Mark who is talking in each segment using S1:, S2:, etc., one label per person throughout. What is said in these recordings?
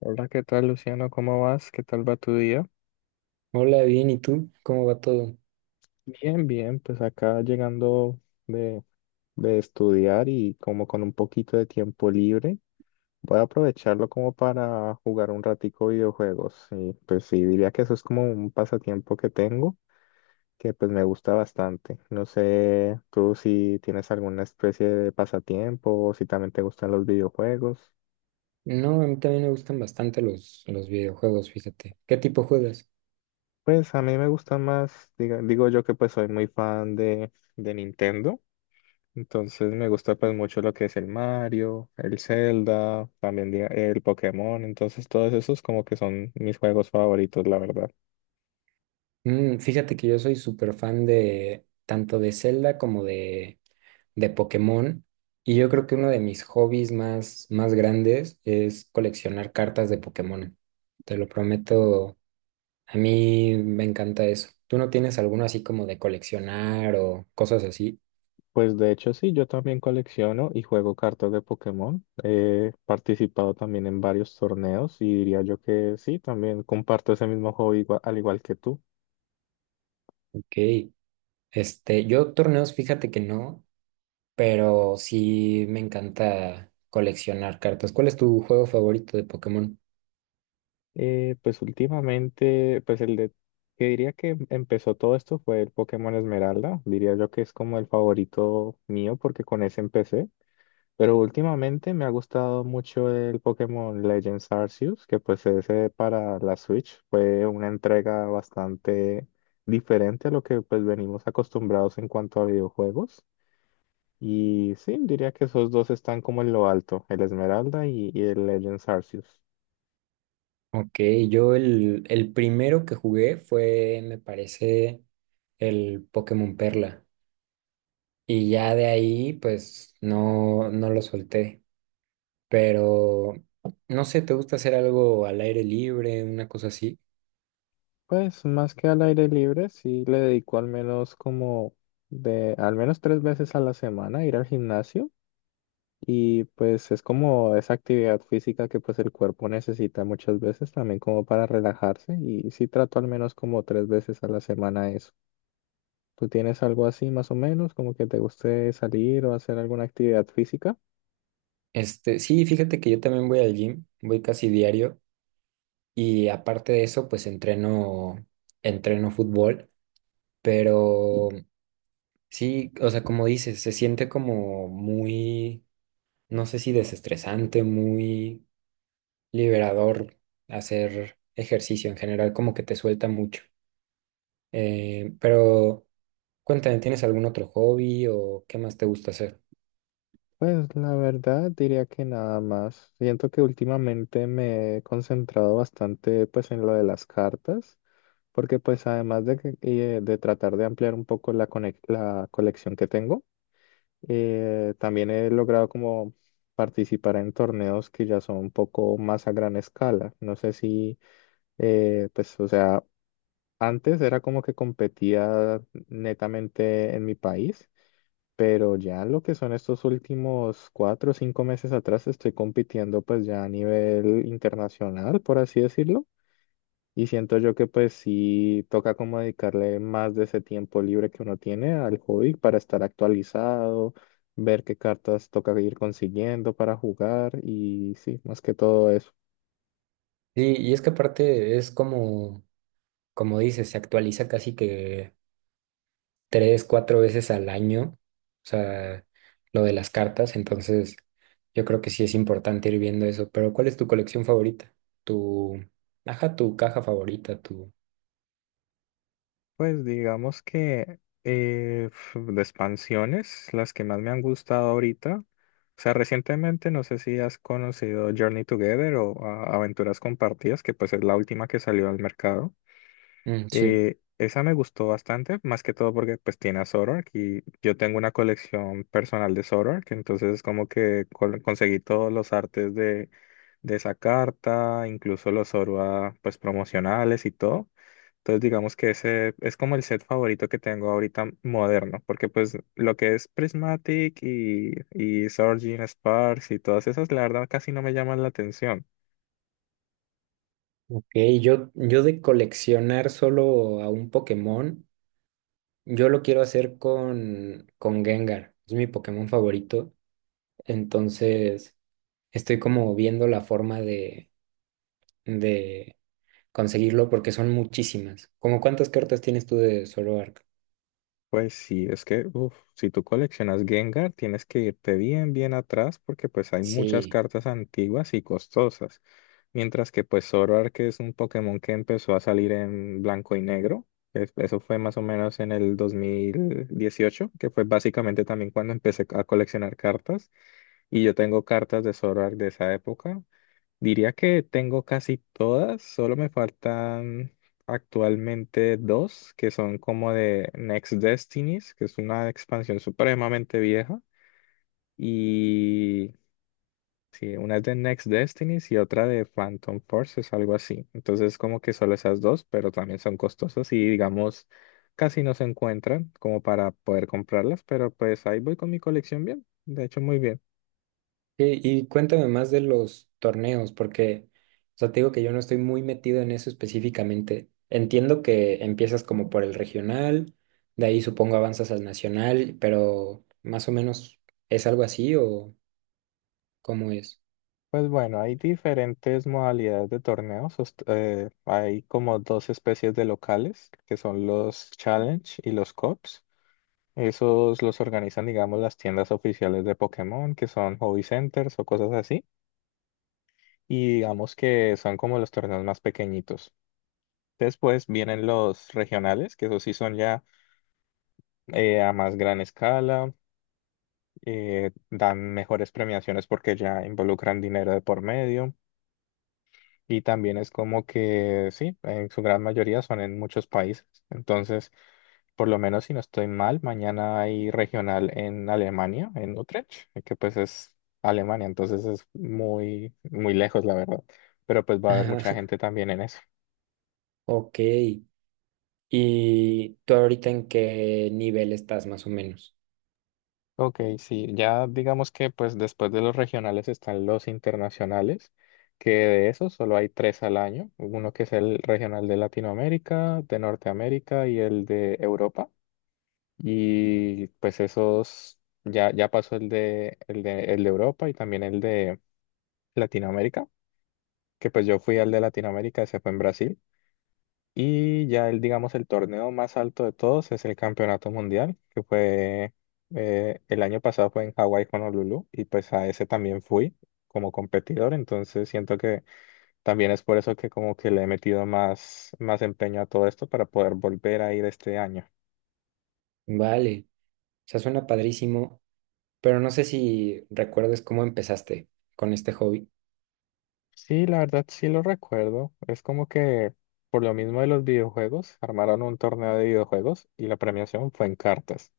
S1: Hola, ¿qué tal, Luciano? ¿Cómo vas? ¿Qué tal va tu día?
S2: Hola, bien, ¿y tú? ¿Cómo va todo?
S1: Bien, bien, pues acá llegando de, de estudiar y como con un poquito de tiempo libre, voy a aprovecharlo como para jugar un ratico videojuegos. Y pues sí, diría que eso es como un pasatiempo que tengo, que pues me gusta bastante. No sé tú si tienes alguna especie de pasatiempo o si también te gustan los videojuegos.
S2: No, a mí también me gustan bastante los videojuegos, fíjate. ¿Qué tipo juegas?
S1: Pues a mí me gustan más, digo yo que pues soy muy fan de Nintendo. Entonces me gusta pues mucho lo que es el Mario, el Zelda, también el Pokémon, entonces todos esos como que son mis juegos favoritos, la verdad.
S2: Mm, fíjate que yo soy súper fan de tanto de Zelda como de Pokémon. Y yo creo que uno de mis hobbies más grandes es coleccionar cartas de Pokémon. Te lo prometo, a mí me encanta eso. ¿Tú no tienes alguno así como de coleccionar o cosas así?
S1: Pues de hecho sí, yo también colecciono y juego cartas de Pokémon. He participado también en varios torneos y diría yo que sí, también comparto ese mismo hobby al igual que tú.
S2: Ok. Este, yo torneos, fíjate que no. Pero sí me encanta coleccionar cartas. ¿Cuál es tu juego favorito de Pokémon?
S1: Pues últimamente, pues el de que diría que empezó todo esto fue el Pokémon Esmeralda. Diría yo que es como el favorito mío porque con ese empecé. Pero últimamente me ha gustado mucho el Pokémon Legends Arceus, que pues ese para la Switch fue una entrega bastante diferente a lo que pues venimos acostumbrados en cuanto a videojuegos. Y sí, diría que esos dos están como en lo alto, el Esmeralda y el Legends Arceus.
S2: Ok, yo el primero que jugué fue, me parece, el Pokémon Perla. Y ya de ahí, pues, no, no lo solté. Pero, no sé, ¿te gusta hacer algo al aire libre, una cosa así?
S1: Pues más que al aire libre, sí le dedico al menos como de al menos tres veces a la semana ir al gimnasio y pues es como esa actividad física que pues el cuerpo necesita muchas veces también como para relajarse y sí trato al menos como tres veces a la semana eso. ¿Tú tienes algo así más o menos como que te guste salir o hacer alguna actividad física?
S2: Este, sí, fíjate que yo también voy al gym, voy casi diario. Y aparte de eso, pues entreno, entreno fútbol. Pero sí, o sea, como dices, se siente como muy, no sé si desestresante, muy liberador hacer ejercicio en general, como que te suelta mucho. Pero cuéntame, ¿tienes algún otro hobby o qué más te gusta hacer?
S1: Pues la verdad diría que nada más. Siento que últimamente me he concentrado bastante pues en lo de las cartas, porque pues además de, de tratar de ampliar un poco la, la colección que tengo, también he logrado como participar en torneos que ya son un poco más a gran escala. No sé si, pues, o sea, antes era como que competía netamente en mi país, pero ya lo que son estos últimos cuatro o cinco meses atrás estoy compitiendo pues ya a nivel internacional, por así decirlo. Y siento yo que pues sí toca como dedicarle más de ese tiempo libre que uno tiene al hobby para estar actualizado, ver qué cartas toca ir consiguiendo para jugar y sí, más que todo eso.
S2: Sí, y es que aparte es como, como dices, se actualiza casi que tres, cuatro veces al año, o sea, lo de las cartas, entonces yo creo que sí es importante ir viendo eso, pero ¿cuál es tu colección favorita? Tu, ajá, tu caja favorita, tu...
S1: Pues digamos que de expansiones, las que más me han gustado ahorita, o sea, recientemente no sé si has conocido Journey Together o ah, Aventuras Compartidas, que pues es la última que salió al mercado.
S2: Mm, sí,
S1: Esa me gustó bastante, más que todo porque pues tiene a Zoroark y yo tengo una colección personal de Zoroark, entonces como que conseguí todos los artes de esa carta, incluso los Zorua pues promocionales y todo. Entonces digamos que ese es como el set favorito que tengo ahorita moderno, porque pues lo que es Prismatic y Surging Sparks y todas esas, la verdad casi no me llaman la atención.
S2: ok, yo de coleccionar solo a un Pokémon, yo lo quiero hacer con Gengar, es mi Pokémon favorito, entonces estoy como viendo la forma de conseguirlo porque son muchísimas. ¿Cómo cuántas cartas tienes tú de Zoroark?
S1: Pues sí, es que uf, si tú coleccionas Gengar, tienes que irte bien, bien atrás porque pues hay muchas
S2: Sí,
S1: cartas antiguas y costosas. Mientras que pues Zoroark, que es un Pokémon que empezó a salir en blanco y negro, eso fue más o menos en el 2018, que fue básicamente también cuando empecé a coleccionar cartas. Y yo tengo cartas de Zoroark de esa época. Diría que tengo casi todas, solo me faltan actualmente dos, que son como de Next Destinies, que es una expansión supremamente vieja, y sí, una es de Next Destinies y otra de Phantom Forces, algo así. Entonces como que solo esas dos, pero también son costosas y digamos casi no se encuentran como para poder comprarlas, pero pues ahí voy con mi colección bien, de hecho muy bien.
S2: y cuéntame más de los torneos, porque, o sea, te digo que yo no estoy muy metido en eso específicamente. Entiendo que empiezas como por el regional, de ahí supongo avanzas al nacional, pero más o menos es algo así o cómo es.
S1: Pues bueno, hay diferentes modalidades de torneos. Hay como dos especies de locales, que son los Challenge y los Cups. Esos los organizan, digamos, las tiendas oficiales de Pokémon, que son hobby centers o cosas así. Y digamos que son como los torneos más pequeñitos. Después vienen los regionales, que esos sí son ya a más gran escala, dan mejores premiaciones porque ya involucran dinero de por medio. Y también es como que, sí, en su gran mayoría son en muchos países. Entonces, por lo menos si no estoy mal, mañana hay regional en Alemania, en Utrecht, que pues es Alemania, entonces es muy, muy lejos, la verdad. Pero pues va a haber
S2: Ajá,
S1: mucha gente también en eso.
S2: ok, ¿y tú ahorita en qué nivel estás más o menos?
S1: Ok, sí, ya digamos que pues después de los regionales están los internacionales, que de esos solo hay tres al año, uno que es el regional de Latinoamérica, de Norteamérica y el de Europa. Y pues esos, ya, ya pasó el de Europa y también el de Latinoamérica, que pues yo fui al de Latinoamérica, ese fue en Brasil. Y ya el, digamos, el torneo más alto de todos es el Campeonato Mundial, que fue, el año pasado fue en Hawái, Honolulu, y pues a ese también fui como competidor, entonces siento que también es por eso que como que le he metido más, más empeño a todo esto para poder volver a ir este año.
S2: Vale, o sea, suena padrísimo, pero no sé si recuerdes cómo empezaste con este hobby.
S1: Sí, la verdad sí lo recuerdo. Es como que por lo mismo de los videojuegos, armaron un torneo de videojuegos y la premiación fue en cartas.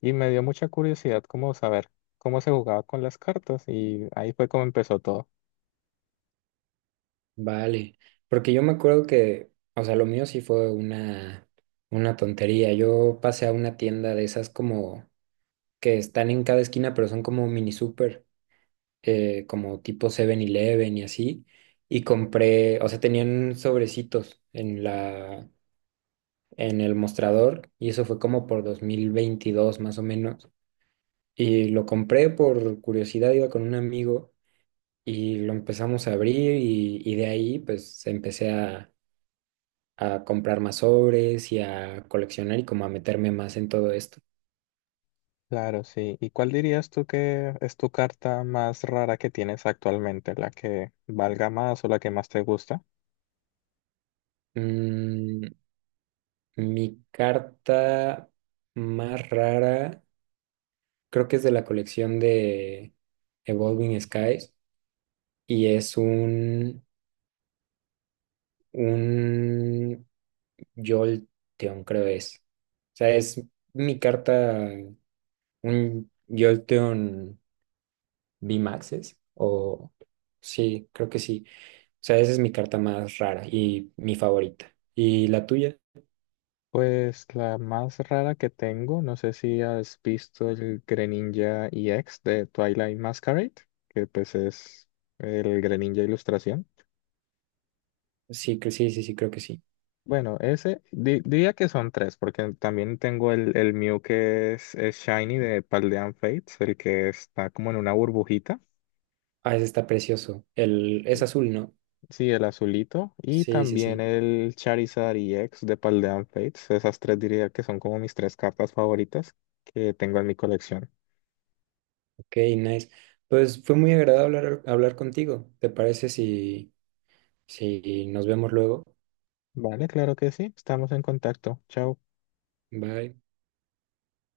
S1: Y me dio mucha curiosidad como saber cómo se jugaba con las cartas y ahí fue como empezó todo.
S2: Vale, porque yo me acuerdo que, o sea, lo mío sí fue una tontería. Yo pasé a una tienda de esas como que están en cada esquina, pero son como mini super, como tipo 7-Eleven y así. Y compré, o sea, tenían sobrecitos en el mostrador y eso fue como por 2022 más o menos. Y lo compré por curiosidad, iba con un amigo y lo empezamos a abrir y de ahí pues empecé a comprar más sobres y a coleccionar y como a meterme más en todo esto.
S1: Claro, sí. ¿Y cuál dirías tú que es tu carta más rara que tienes actualmente? ¿La que valga más o la que más te gusta?
S2: Mm, mi carta más rara creo que es de la colección de Evolving Skies y es un Jolteon, creo es. O sea, es mi carta, un Jolteon V-Maxes o sí, creo que sí. Sea, esa es mi carta más rara y mi favorita. ¿Y la tuya?
S1: Pues la más rara que tengo, no sé si has visto el Greninja EX de Twilight Masquerade, que pues es el Greninja Ilustración.
S2: Sí, que sí, sí, sí, creo que sí.
S1: Bueno, ese diría que son tres, porque también tengo el Mew es Shiny de Paldean Fates, el que está como en una burbujita,
S2: Ah, ese está precioso. El, es azul, ¿no?
S1: sí, el azulito, y
S2: Sí, sí,
S1: también
S2: sí.
S1: el Charizard EX de Paldean Fates. Esas tres diría que son como mis tres cartas favoritas que tengo en mi colección.
S2: Ok, nice. Pues fue muy agradable hablar contigo. ¿Te parece si nos vemos luego?
S1: Vale, claro que sí. Estamos en contacto. Chao.
S2: Bye.